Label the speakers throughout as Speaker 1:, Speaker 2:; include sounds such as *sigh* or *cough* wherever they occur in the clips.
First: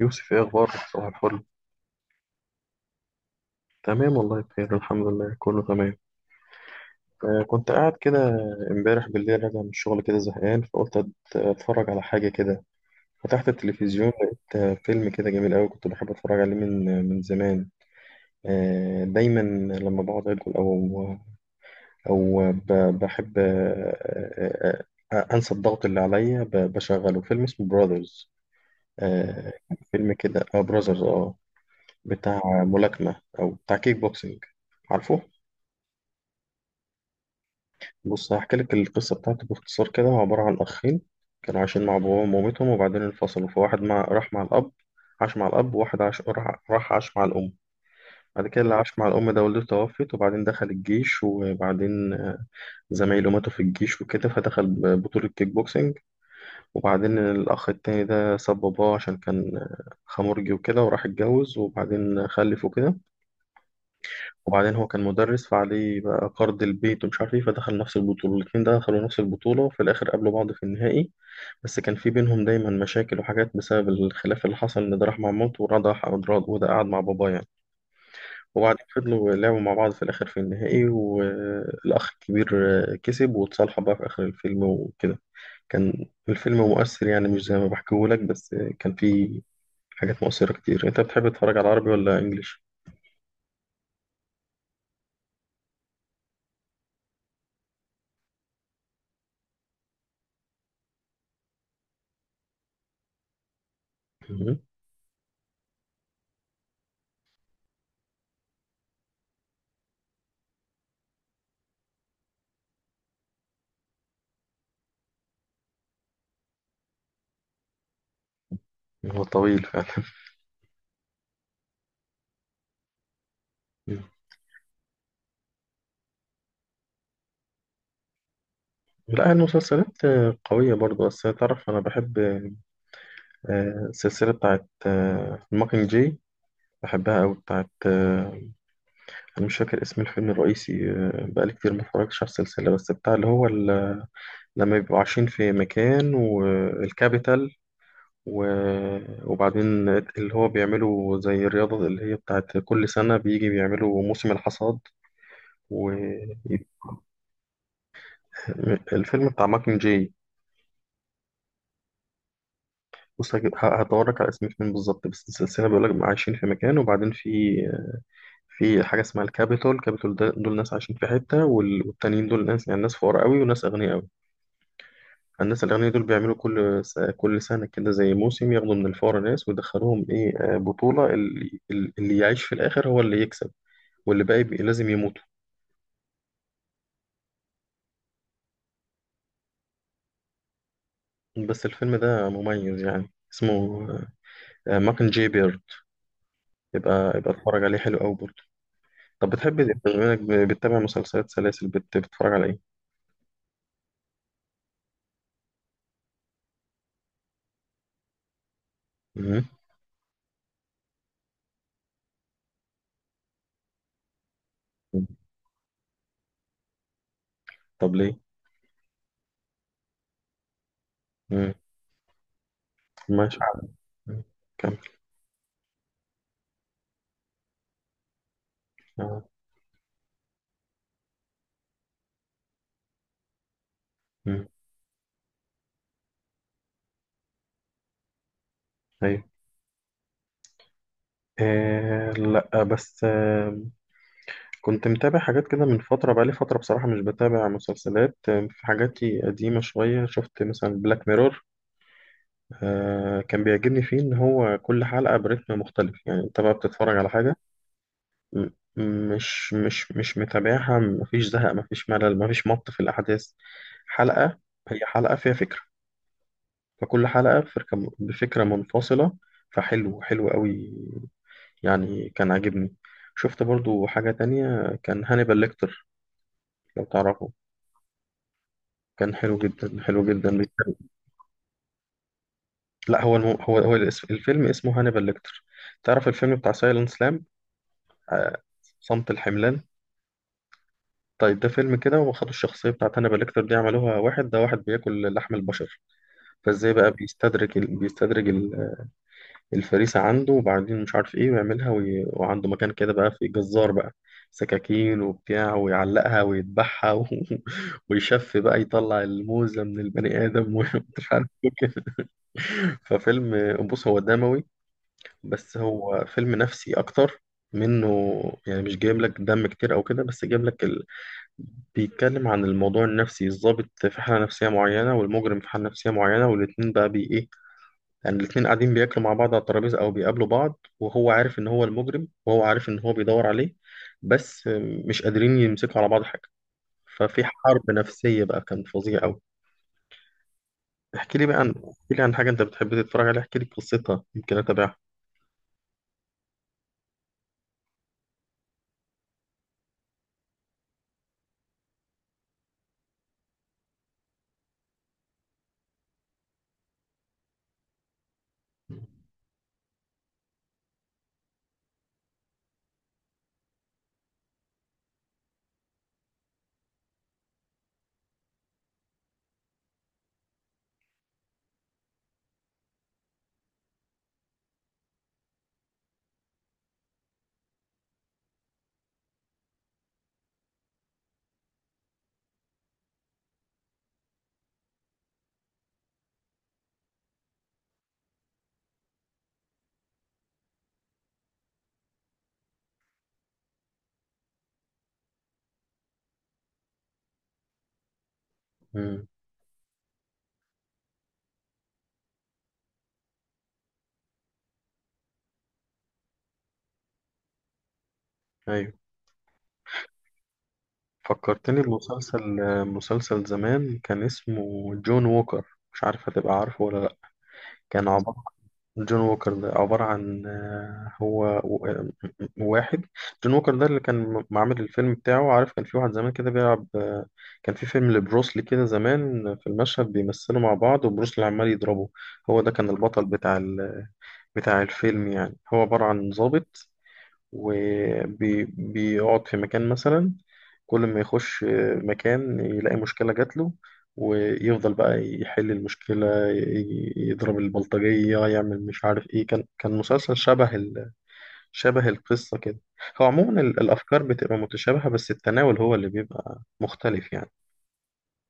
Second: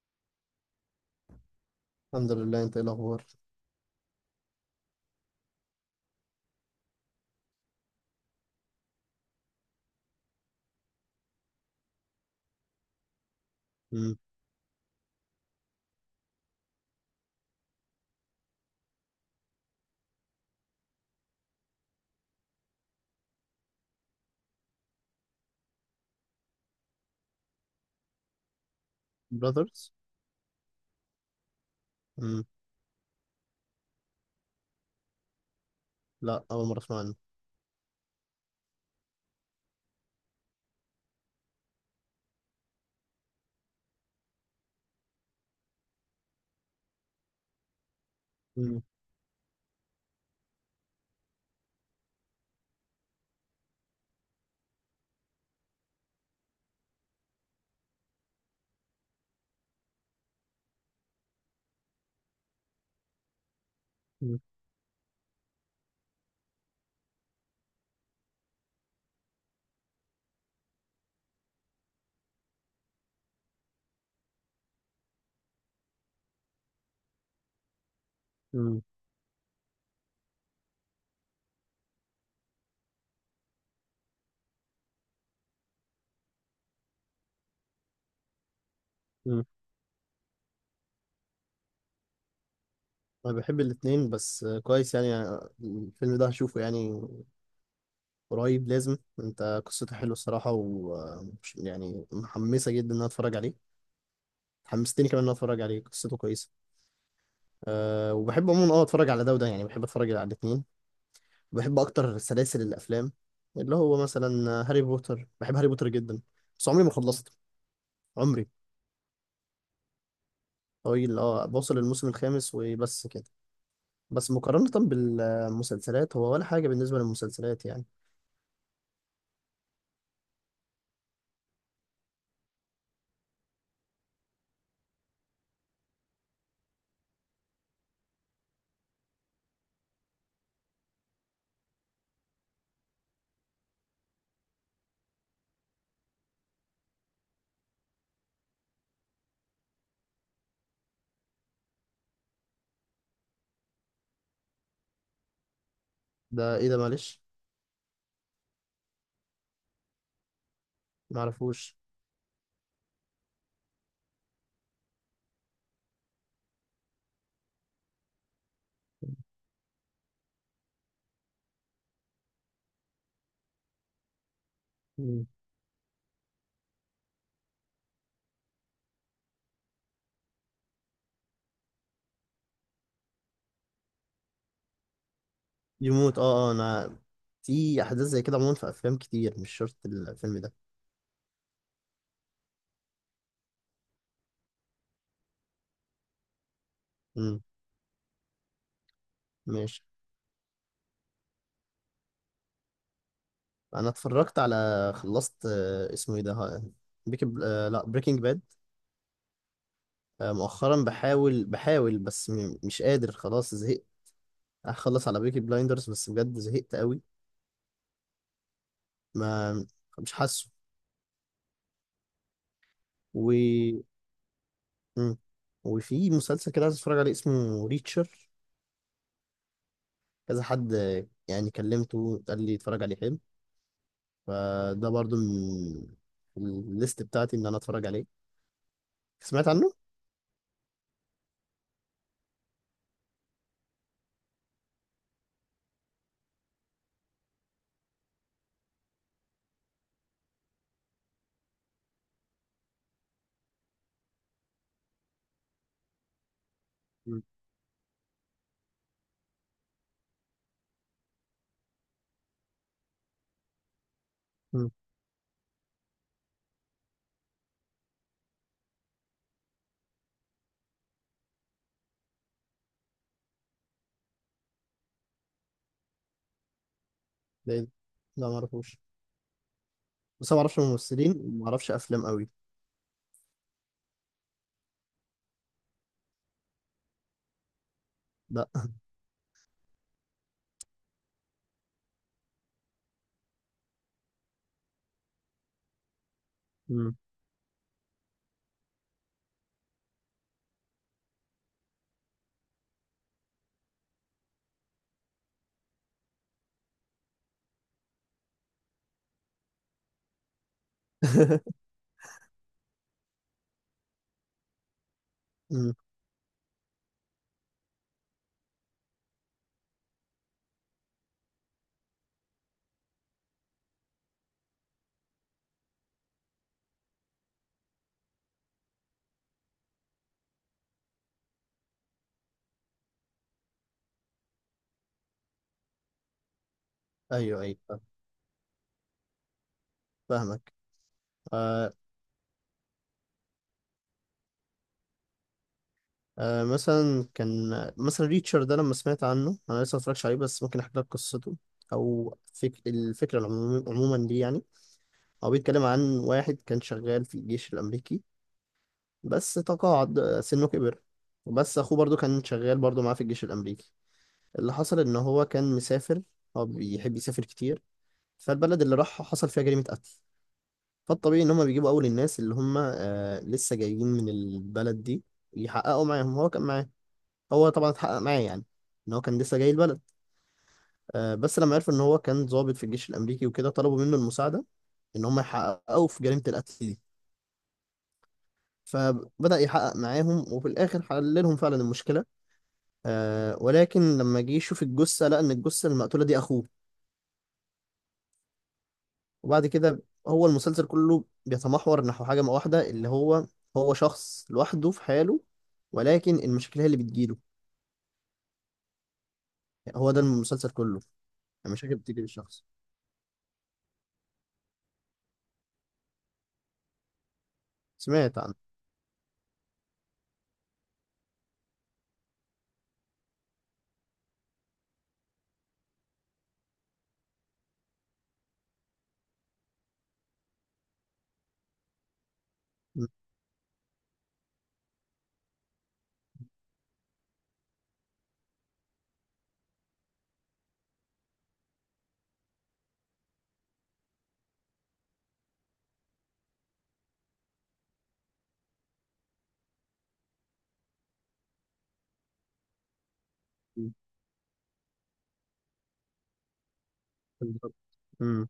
Speaker 1: يوسف، ايه اخبارك؟ صباح الفل.
Speaker 2: الحمد لله، انت ايه الاخبار؟
Speaker 1: تمام والله بخير الحمد لله، كله تمام. كنت قاعد كده امبارح بالليل راجع من الشغل كده زهقان، فقلت اتفرج على حاجه كده. فتحت التلفزيون،
Speaker 2: امم.
Speaker 1: لقيت فيلم كده جميل قوي كنت بحب اتفرج عليه من من زمان. آه دايما لما بقعد اكل او بحب آه انسى الضغط اللي عليا، بشغله فيلم اسمه براذرز. آه.
Speaker 2: براذرز؟
Speaker 1: فيلم كده، براذرز، Brothers، بتاع
Speaker 2: امم.
Speaker 1: ملاكمه او بتاع كيك بوكسينج. عارفه؟
Speaker 2: لا، اول مره اسمع عنه.
Speaker 1: بص، هحكي لك القصة بتاعته باختصار كده. هو عبارة عن أخين كانوا عايشين مع باباهم ومامتهم، وبعدين انفصلوا. فواحد راح مع الأب، عاش مع الأب، وواحد عاش راح عاش مع الأم. بعد كده اللي
Speaker 2: امم.
Speaker 1: عاش مع الأم ده والدته توفت، وبعدين دخل الجيش، وبعدين زمايله ماتوا في الجيش وكده، فدخل بطولة كيك بوكسينج. وبعدين الأخ التاني ده ساب باباه عشان كان خمرجي وكده، وراح اتجوز وبعدين خلف وكده.
Speaker 2: امم.
Speaker 1: وبعدين هو كان مدرس، فعليه بقى قرض البيت ومش عارف ايه، فدخل نفس البطولة. الاتنين ده دخلوا نفس البطولة، وفي الآخر قابلوا بعض في النهائي. بس كان في بينهم دايما مشاكل وحاجات بسبب الخلاف اللي حصل، إن ده راح مع مامته وده راح وده قعد مع باباه يعني.
Speaker 2: امم.
Speaker 1: وبعدين فضلوا لعبوا مع بعض، في الآخر في النهائي، والأخ الكبير كسب، واتصالحوا بقى في آخر الفيلم وكده. كان الفيلم مؤثر يعني، مش زي ما بحكيهولك، بس كان فيه
Speaker 2: امم.
Speaker 1: حاجات مؤثرة كتير. أنت بتحب تتفرج على عربي ولا إنجليش؟
Speaker 2: انا بحب الاتنين بس كويس يعني. الفيلم ده هشوفه يعني قريب لازم. انت قصته حلوه الصراحه، و يعني محمسه جدا ان انا اتفرج عليه.
Speaker 1: مهم.
Speaker 2: حمستني كمان ان انا اتفرج عليه، قصته كويسه. وبحب عموما اتفرج على ده وده، يعني بحب اتفرج على الاتنين. بحب اكتر سلاسل الافلام، اللي هو مثلا هاري بوتر. بحب هاري بوتر جدا. بس عمري ما خلصت. عمري.
Speaker 1: هو طويل فعلا.
Speaker 2: طويل، وصل الموسم الخامس وبس كده. بس مقارنة بالمسلسلات، هو ولا حاجة بالنسبة للمسلسلات يعني.
Speaker 1: لا، المسلسلات قوية برضو، بس تعرف أنا بحب السلسلة بتاعت ماكينج جاي. بحبها أوي، بتاعت أنا مش فاكر اسم الفيلم الرئيسي. بقالي كتير ما اتفرجتش على السلسلة، بس بتاع اللي هو لما بيبقوا عايشين في مكان والكابيتال، وبعدين اللي هو بيعملوا زي الرياضة اللي هي بتاعت كل سنة، بيجي بيعملوا موسم الحصاد.
Speaker 2: ده ايه ده؟ معلش.
Speaker 1: والفيلم بتاع ماكينج جاي.
Speaker 2: معرفوش.
Speaker 1: بص، هدورك على اسم فين بالظبط، بس السلسلة بيقول لك عايشين في مكان، وبعدين في في حاجة اسمها الكابيتول. الكابيتول ده دول ناس عايشين في حتة، والتانيين دول ناس، يعني ناس فقراء قوي وناس أغنياء قوي.
Speaker 2: مم.
Speaker 1: الناس الأغنياء دول بيعملوا كل سنة كده زي موسم، ياخدوا من الفقراء ناس ويدخلوهم إيه، آه، بطولة، اللي يعيش في الآخر هو اللي يكسب، واللي باقي لازم يموتوا.
Speaker 2: يموت، اه، اه، انا في احداث زي كده عموما في افلام كتير. مش شرط الفيلم ده.
Speaker 1: بس الفيلم ده مميز يعني، اسمه ماكن جي بيرد. يبقى
Speaker 2: امم.
Speaker 1: اتفرج عليه، حلو قوي برضه. طب بتحب،
Speaker 2: ماشي.
Speaker 1: بما إنك بتتابع مسلسلات سلاسل، بتتفرج على إيه؟
Speaker 2: انا اتفرجت على، خلصت اسمه ايه ده؟ بيك، لا، بريكنج باد.
Speaker 1: مم.
Speaker 2: مؤخرا، بحاول بس مش قادر، خلاص زهقت.
Speaker 1: مم.
Speaker 2: هخلص على بيكي بلايندرز، بس بجد زهقت قوي.
Speaker 1: طب ليه؟
Speaker 2: ما، مش
Speaker 1: مم. ماشي.
Speaker 2: حاسه.
Speaker 1: مم. كمل.
Speaker 2: مم. وفي مسلسل كده عايز اتفرج عليه، اسمه ريتشر.
Speaker 1: آه.
Speaker 2: كذا حد يعني كلمته، قال لي اتفرج عليه حلو.
Speaker 1: مم.
Speaker 2: فده برضو من الليست بتاعتي ان انا اتفرج عليه.
Speaker 1: أيوة.
Speaker 2: سمعت عنه؟
Speaker 1: آه، لا، بس آه كنت متابع حاجات كده من فترة. بقالي فترة بصراحة مش بتابع مسلسلات. آه، في حاجاتي قديمة شوية، شفت مثلا بلاك ميرور. آه، كان بيعجبني فيه إن هو كل حلقة برتم مختلف، يعني أنت بقى بتتفرج على
Speaker 2: مم.
Speaker 1: حاجة م- مش متابعها، مفيش زهق، مفيش ملل، مفيش مط في الأحداث. حلقة
Speaker 2: مم.
Speaker 1: هي حلقة فيها فكرة، فكل حلقة بفكرة منفصلة. فحلو حلو قوي يعني، كان عاجبني. شفت برضو حاجة تانية كان هانيبال ليكتر، لو تعرفه.
Speaker 2: ده إيه ده؟ لا، ما اعرفوش.
Speaker 1: كان حلو جدا، حلو
Speaker 2: بس أنا
Speaker 1: جدا،
Speaker 2: ما اعرفش
Speaker 1: بيتكلم.
Speaker 2: ممثلين وما اعرفش افلام قوي.
Speaker 1: لا، هو هو الفيلم اسمه هانيبال ليكتر. تعرف الفيلم بتاع سايلنس سلام؟
Speaker 2: لا.
Speaker 1: صمت الحملان. طيب، ده فيلم كده وخدوا الشخصية بتاعت هانيبال ليكتر دي، عملوها واحد، ده واحد بياكل لحم البشر. فازاي بقى
Speaker 2: مم.
Speaker 1: بيستدرج بيستدرج الفريسة عنده، وبعدين مش عارف ايه ويعملها وعنده مكان كده بقى، في جزار بقى، سكاكين وبتاع، ويعلقها ويذبحها *laughs* ويشف بقى، يطلع الموزة من البني آدم *laughs* ومش عارف.
Speaker 2: *laughs*
Speaker 1: ففيلم، بص هو دموي، بس
Speaker 2: مم.
Speaker 1: هو فيلم نفسي أكتر منه. يعني مش جايب لك دم كتير أو كده، بس جايب لك بيتكلم عن الموضوع النفسي، الضابط في حالة نفسية معينة، والمجرم في حالة نفسية معينة، والاتنين بقى بي إيه، يعني الاتنين قاعدين بياكلوا مع بعض على الترابيزة أو بيقابلوا بعض، وهو عارف إن هو المجرم، وهو عارف إن هو بيدور عليه، بس مش قادرين يمسكوا على بعض حاجة. ففي
Speaker 2: ايوه،
Speaker 1: حرب
Speaker 2: ايوه،
Speaker 1: نفسية بقى، كان فظيع أوي.
Speaker 2: فاهمك. آه،
Speaker 1: احكي لي عن حاجة أنت بتحب تتفرج عليها، احكي لي قصتها يمكن أتابعها.
Speaker 2: آه، مثلا كان، مثلا ريتشر ده لما سمعت عنه، انا لسه ما اتفرجتش عليه بس ممكن احكي لك قصته. او الفكره عموما دي يعني. هو بيتكلم عن واحد كان شغال في الجيش الأمريكي بس تقاعد سنه كبر. وبس أخوه برضو كان شغال برضو معاه في الجيش الأمريكي. اللي حصل إن هو كان مسافر. هو بيحب يسافر كتير. فالبلد اللي راحها حصل فيها جريمة قتل. فالطبيعي إن هما بيجيبوا أول الناس اللي هما لسه جايين من البلد دي، يحققوا معاهم. هو كان معاه، هو طبعا اتحقق معاه يعني إن هو كان لسه جاي البلد. بس لما عرفوا إن هو كان ضابط في الجيش الأمريكي وكده، طلبوا منه المساعدة إن هما يحققوا في جريمة القتل دي. فبدأ يحقق معاهم وفي الآخر حل لهم فعلا المشكلة. ولكن لما جه يشوف الجثة، لقى إن الجثة المقتولة دي أخوه.
Speaker 1: امم.
Speaker 2: وبعد كده، هو المسلسل كله بيتمحور نحو حاجة واحدة، اللي هو هو شخص لوحده في حاله، ولكن المشاكل هي اللي بتجيله.
Speaker 1: أيوه.
Speaker 2: يعني هو ده المسلسل كله،
Speaker 1: فكرتني
Speaker 2: المشاكل بتيجي
Speaker 1: بمسلسل،
Speaker 2: للشخص.
Speaker 1: مسلسل زمان كان اسمه جون ووكر. مش عارف هتبقى عارفه ولا لأ. كان
Speaker 2: سمعت
Speaker 1: عبارة
Speaker 2: عنه.
Speaker 1: جون ووكر ده عبارة عن هو واحد. جون ووكر ده اللي كان معمل الفيلم بتاعه. عارف كان في واحد زمان كده بيلعب كان في فيلم لبروسلي كده زمان، في المشهد بيمثلوا مع بعض وبروسلي عمال يضربه. هو ده كان
Speaker 2: م-
Speaker 1: البطل بتاع بتاع الفيلم، يعني هو عبارة عن ضابط وبيقعد في مكان مثلا، كل ما يخش مكان يلاقي مشكلة جاتله، ويفضل بقى يحل المشكلة، يضرب البلطجية، يعمل مش عارف ايه. كان مسلسل شبه، شبه القصة كده. هو عموما
Speaker 2: م-
Speaker 1: الأفكار بتبقى متشابهة، بس التناول هو اللي بيبقى مختلف
Speaker 2: *laughs*
Speaker 1: يعني.
Speaker 2: بالظبط. امم.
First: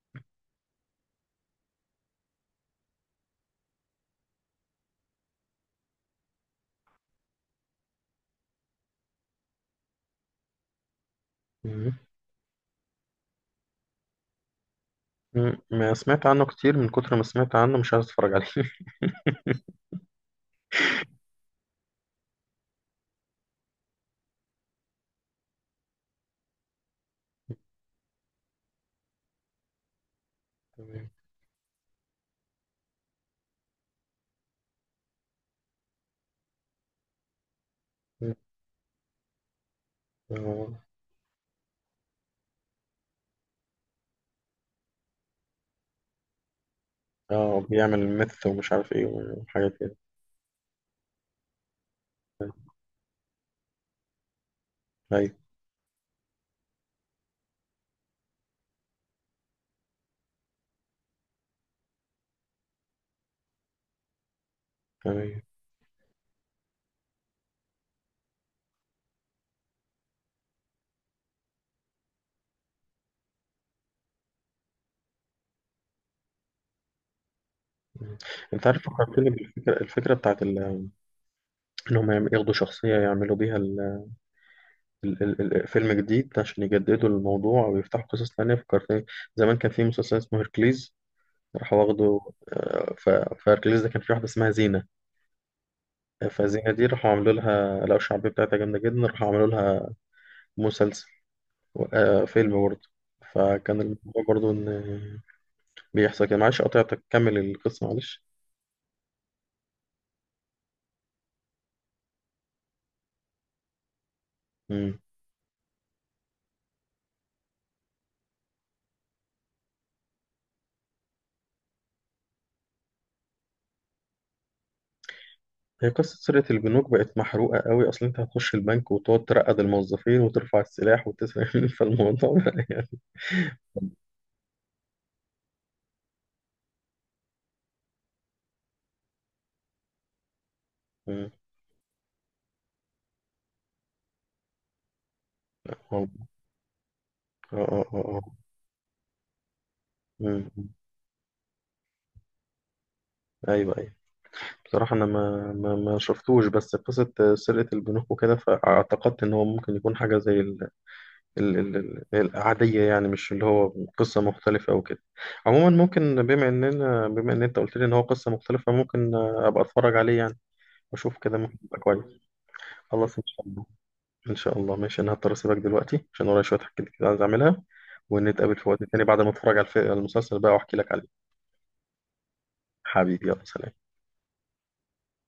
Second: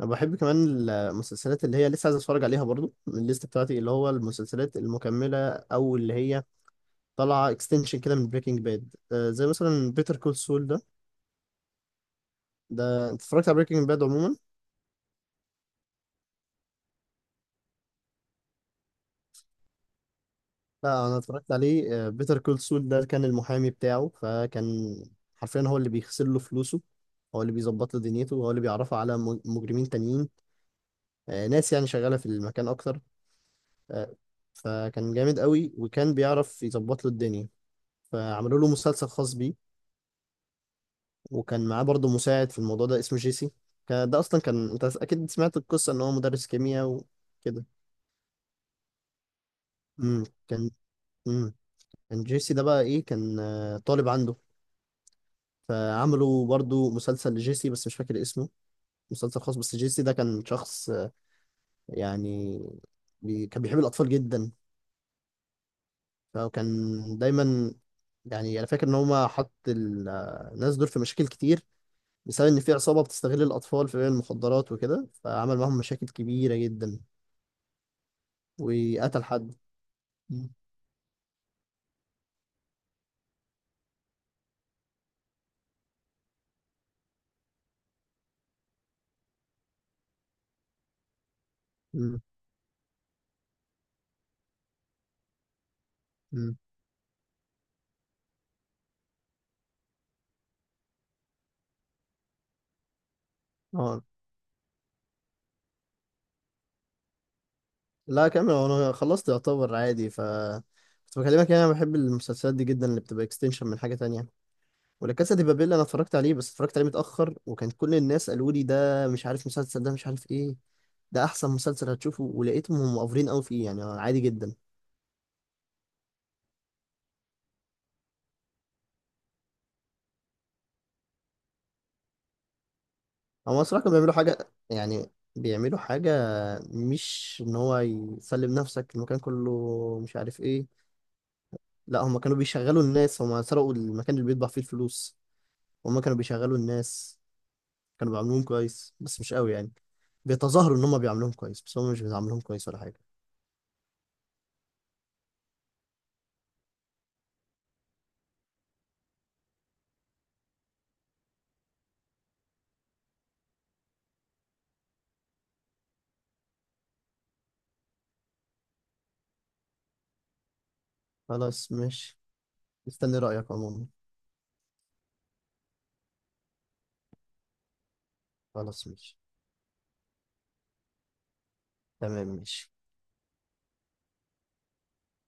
Speaker 2: انا بحب كمان المسلسلات اللي هي لسه عايز اتفرج عليها، برضو من الليست بتاعتي، اللي هو المسلسلات المكمله او اللي هي طلع اكستنشن كده من بريكنج باد، زي مثلا بيتر كول سول ده.
Speaker 1: مم.
Speaker 2: ده انت اتفرجت على بريكنج باد عموما؟
Speaker 1: مم. ما سمعت عنه كتير، من كتر ما سمعت عنه مش عايز أتفرج عليه *laughs*
Speaker 2: لا، انا اتفرجت عليه. بيتر كول سول ده كان المحامي بتاعه، فكان حرفيا هو اللي بيغسل له فلوسه، هو اللي بيظبط له دنيته، هو اللي بيعرفه على مجرمين تانيين.
Speaker 1: تمام.
Speaker 2: ناس يعني شغالة في المكان اكتر. آه، فكان جامد قوي وكان بيعرف يظبط له الدنيا.
Speaker 1: مم.
Speaker 2: فعملوا له مسلسل خاص بيه.
Speaker 1: اه.
Speaker 2: وكان معاه برضه مساعد في الموضوع ده اسمه جيسي. ده اصلا كان، انت اكيد سمعت القصة ان هو مدرس كيمياء
Speaker 1: آه،
Speaker 2: وكده.
Speaker 1: بيعمل ميث ومش عارف ايه وحاجات كده.
Speaker 2: كان. امم كان جيسي ده بقى ايه؟ كان طالب عنده.
Speaker 1: أيوة.
Speaker 2: فعملوا برضو مسلسل لجيسي، بس مش فاكر اسمه. مسلسل خاص، بس جيسي ده كان شخص يعني كان بيحب الأطفال جدا.
Speaker 1: تمام.
Speaker 2: فكان دايما، يعني أنا فاكر إن هما حط الناس دول في مشاكل كتير بسبب إن في عصابة بتستغل الأطفال في بيع المخدرات وكده، فعمل معاهم مشاكل كبيرة جدا
Speaker 1: مم. انت عارف،
Speaker 2: وقتل
Speaker 1: فكرتني
Speaker 2: حد.
Speaker 1: بالفكرة، الفكرة بتاعت
Speaker 2: مم.
Speaker 1: انهم ياخدوا شخصية يعملوا بيها فيلم جديد عشان يجددوا الموضوع ويفتحوا قصص تانية. فكرتني، زمان كان في مسلسل اسمه هيركليز، راح واخده
Speaker 2: مم.
Speaker 1: آه، ف... فاركليز ده كان في واحدة اسمها زينة.
Speaker 2: مم.
Speaker 1: فزينة دي راحوا عملوا لها، لقوا الشعبية بتاعتها جامدة جدا، راحوا عملوا لها مسلسل فيلم برضه. فكان
Speaker 2: اه.
Speaker 1: الموضوع برضه إن بيحصل كده. معلش قطعتك، كمل القصة معلش.
Speaker 2: لا، كمل، انا خلصت يعتبر عادي. ف كنت بكلمك يعني انا بحب المسلسلات دي جدا اللي بتبقى اكستنشن من حاجه تانية.
Speaker 1: مم.
Speaker 2: ولا كاسا دي بابيل انا اتفرجت عليه، بس اتفرجت عليه متاخر، وكان كل الناس قالوا لي ده مش عارف مسلسل ده مش عارف ايه ده احسن مسلسل هتشوفه، ولقيتهم هم مقفرين قوي فيه يعني عادي جدا.
Speaker 1: هي قصة سرقة البنوك بقت محروقة قوي، أصل أنت هتخش البنك وتقعد ترقد الموظفين وترفع السلاح وتسرق *laughs* فالموضوع بقى يعني.
Speaker 2: هم الصراحه كانوا بيعملوا حاجه، يعني بيعملوا حاجه مش ان هو يسلم نفسك المكان كله مش عارف ايه.
Speaker 1: مم.
Speaker 2: لا، هم كانوا بيشغلوا الناس. هم سرقوا المكان اللي بيطبع فيه الفلوس. هم
Speaker 1: آه،
Speaker 2: كانوا بيشغلوا الناس.
Speaker 1: آه، آه،
Speaker 2: كانوا
Speaker 1: آه. آه.
Speaker 2: بيعاملوهم كويس بس مش قوي يعني.
Speaker 1: مم.
Speaker 2: بيتظاهروا ان هم بيعاملوهم كويس بس هم مش بيعاملوهم كويس ولا حاجه.
Speaker 1: أيوه أيوه. بصراحة أنا ما شفتوش، بس قصة سرقة البنوك وكده فاعتقدت إن هو ممكن يكون حاجة زي ال ال العادية، يعني مش اللي هو قصة مختلفة أو كده. عموما ممكن، بما إن أنت قلت لي إن هو قصة مختلفة، ممكن أبقى أتفرج عليه يعني وأشوف كده، ممكن
Speaker 2: خلاص
Speaker 1: يبقى كويس.
Speaker 2: ماشي.
Speaker 1: خلاص
Speaker 2: مستني
Speaker 1: إن شاء
Speaker 2: رايك
Speaker 1: الله.
Speaker 2: عموما.
Speaker 1: إن شاء الله، ماشي. أنا هضطر أسيبك دلوقتي عشان ورايا شوية حاجات كده عايز أعملها، ونتقابل في وقت
Speaker 2: خلاص
Speaker 1: تاني
Speaker 2: ماشي،
Speaker 1: بعد ما أتفرج على المسلسل بقى وأحكي لك عليه.
Speaker 2: تمام ماشي.
Speaker 1: حبيبي يلا سلام.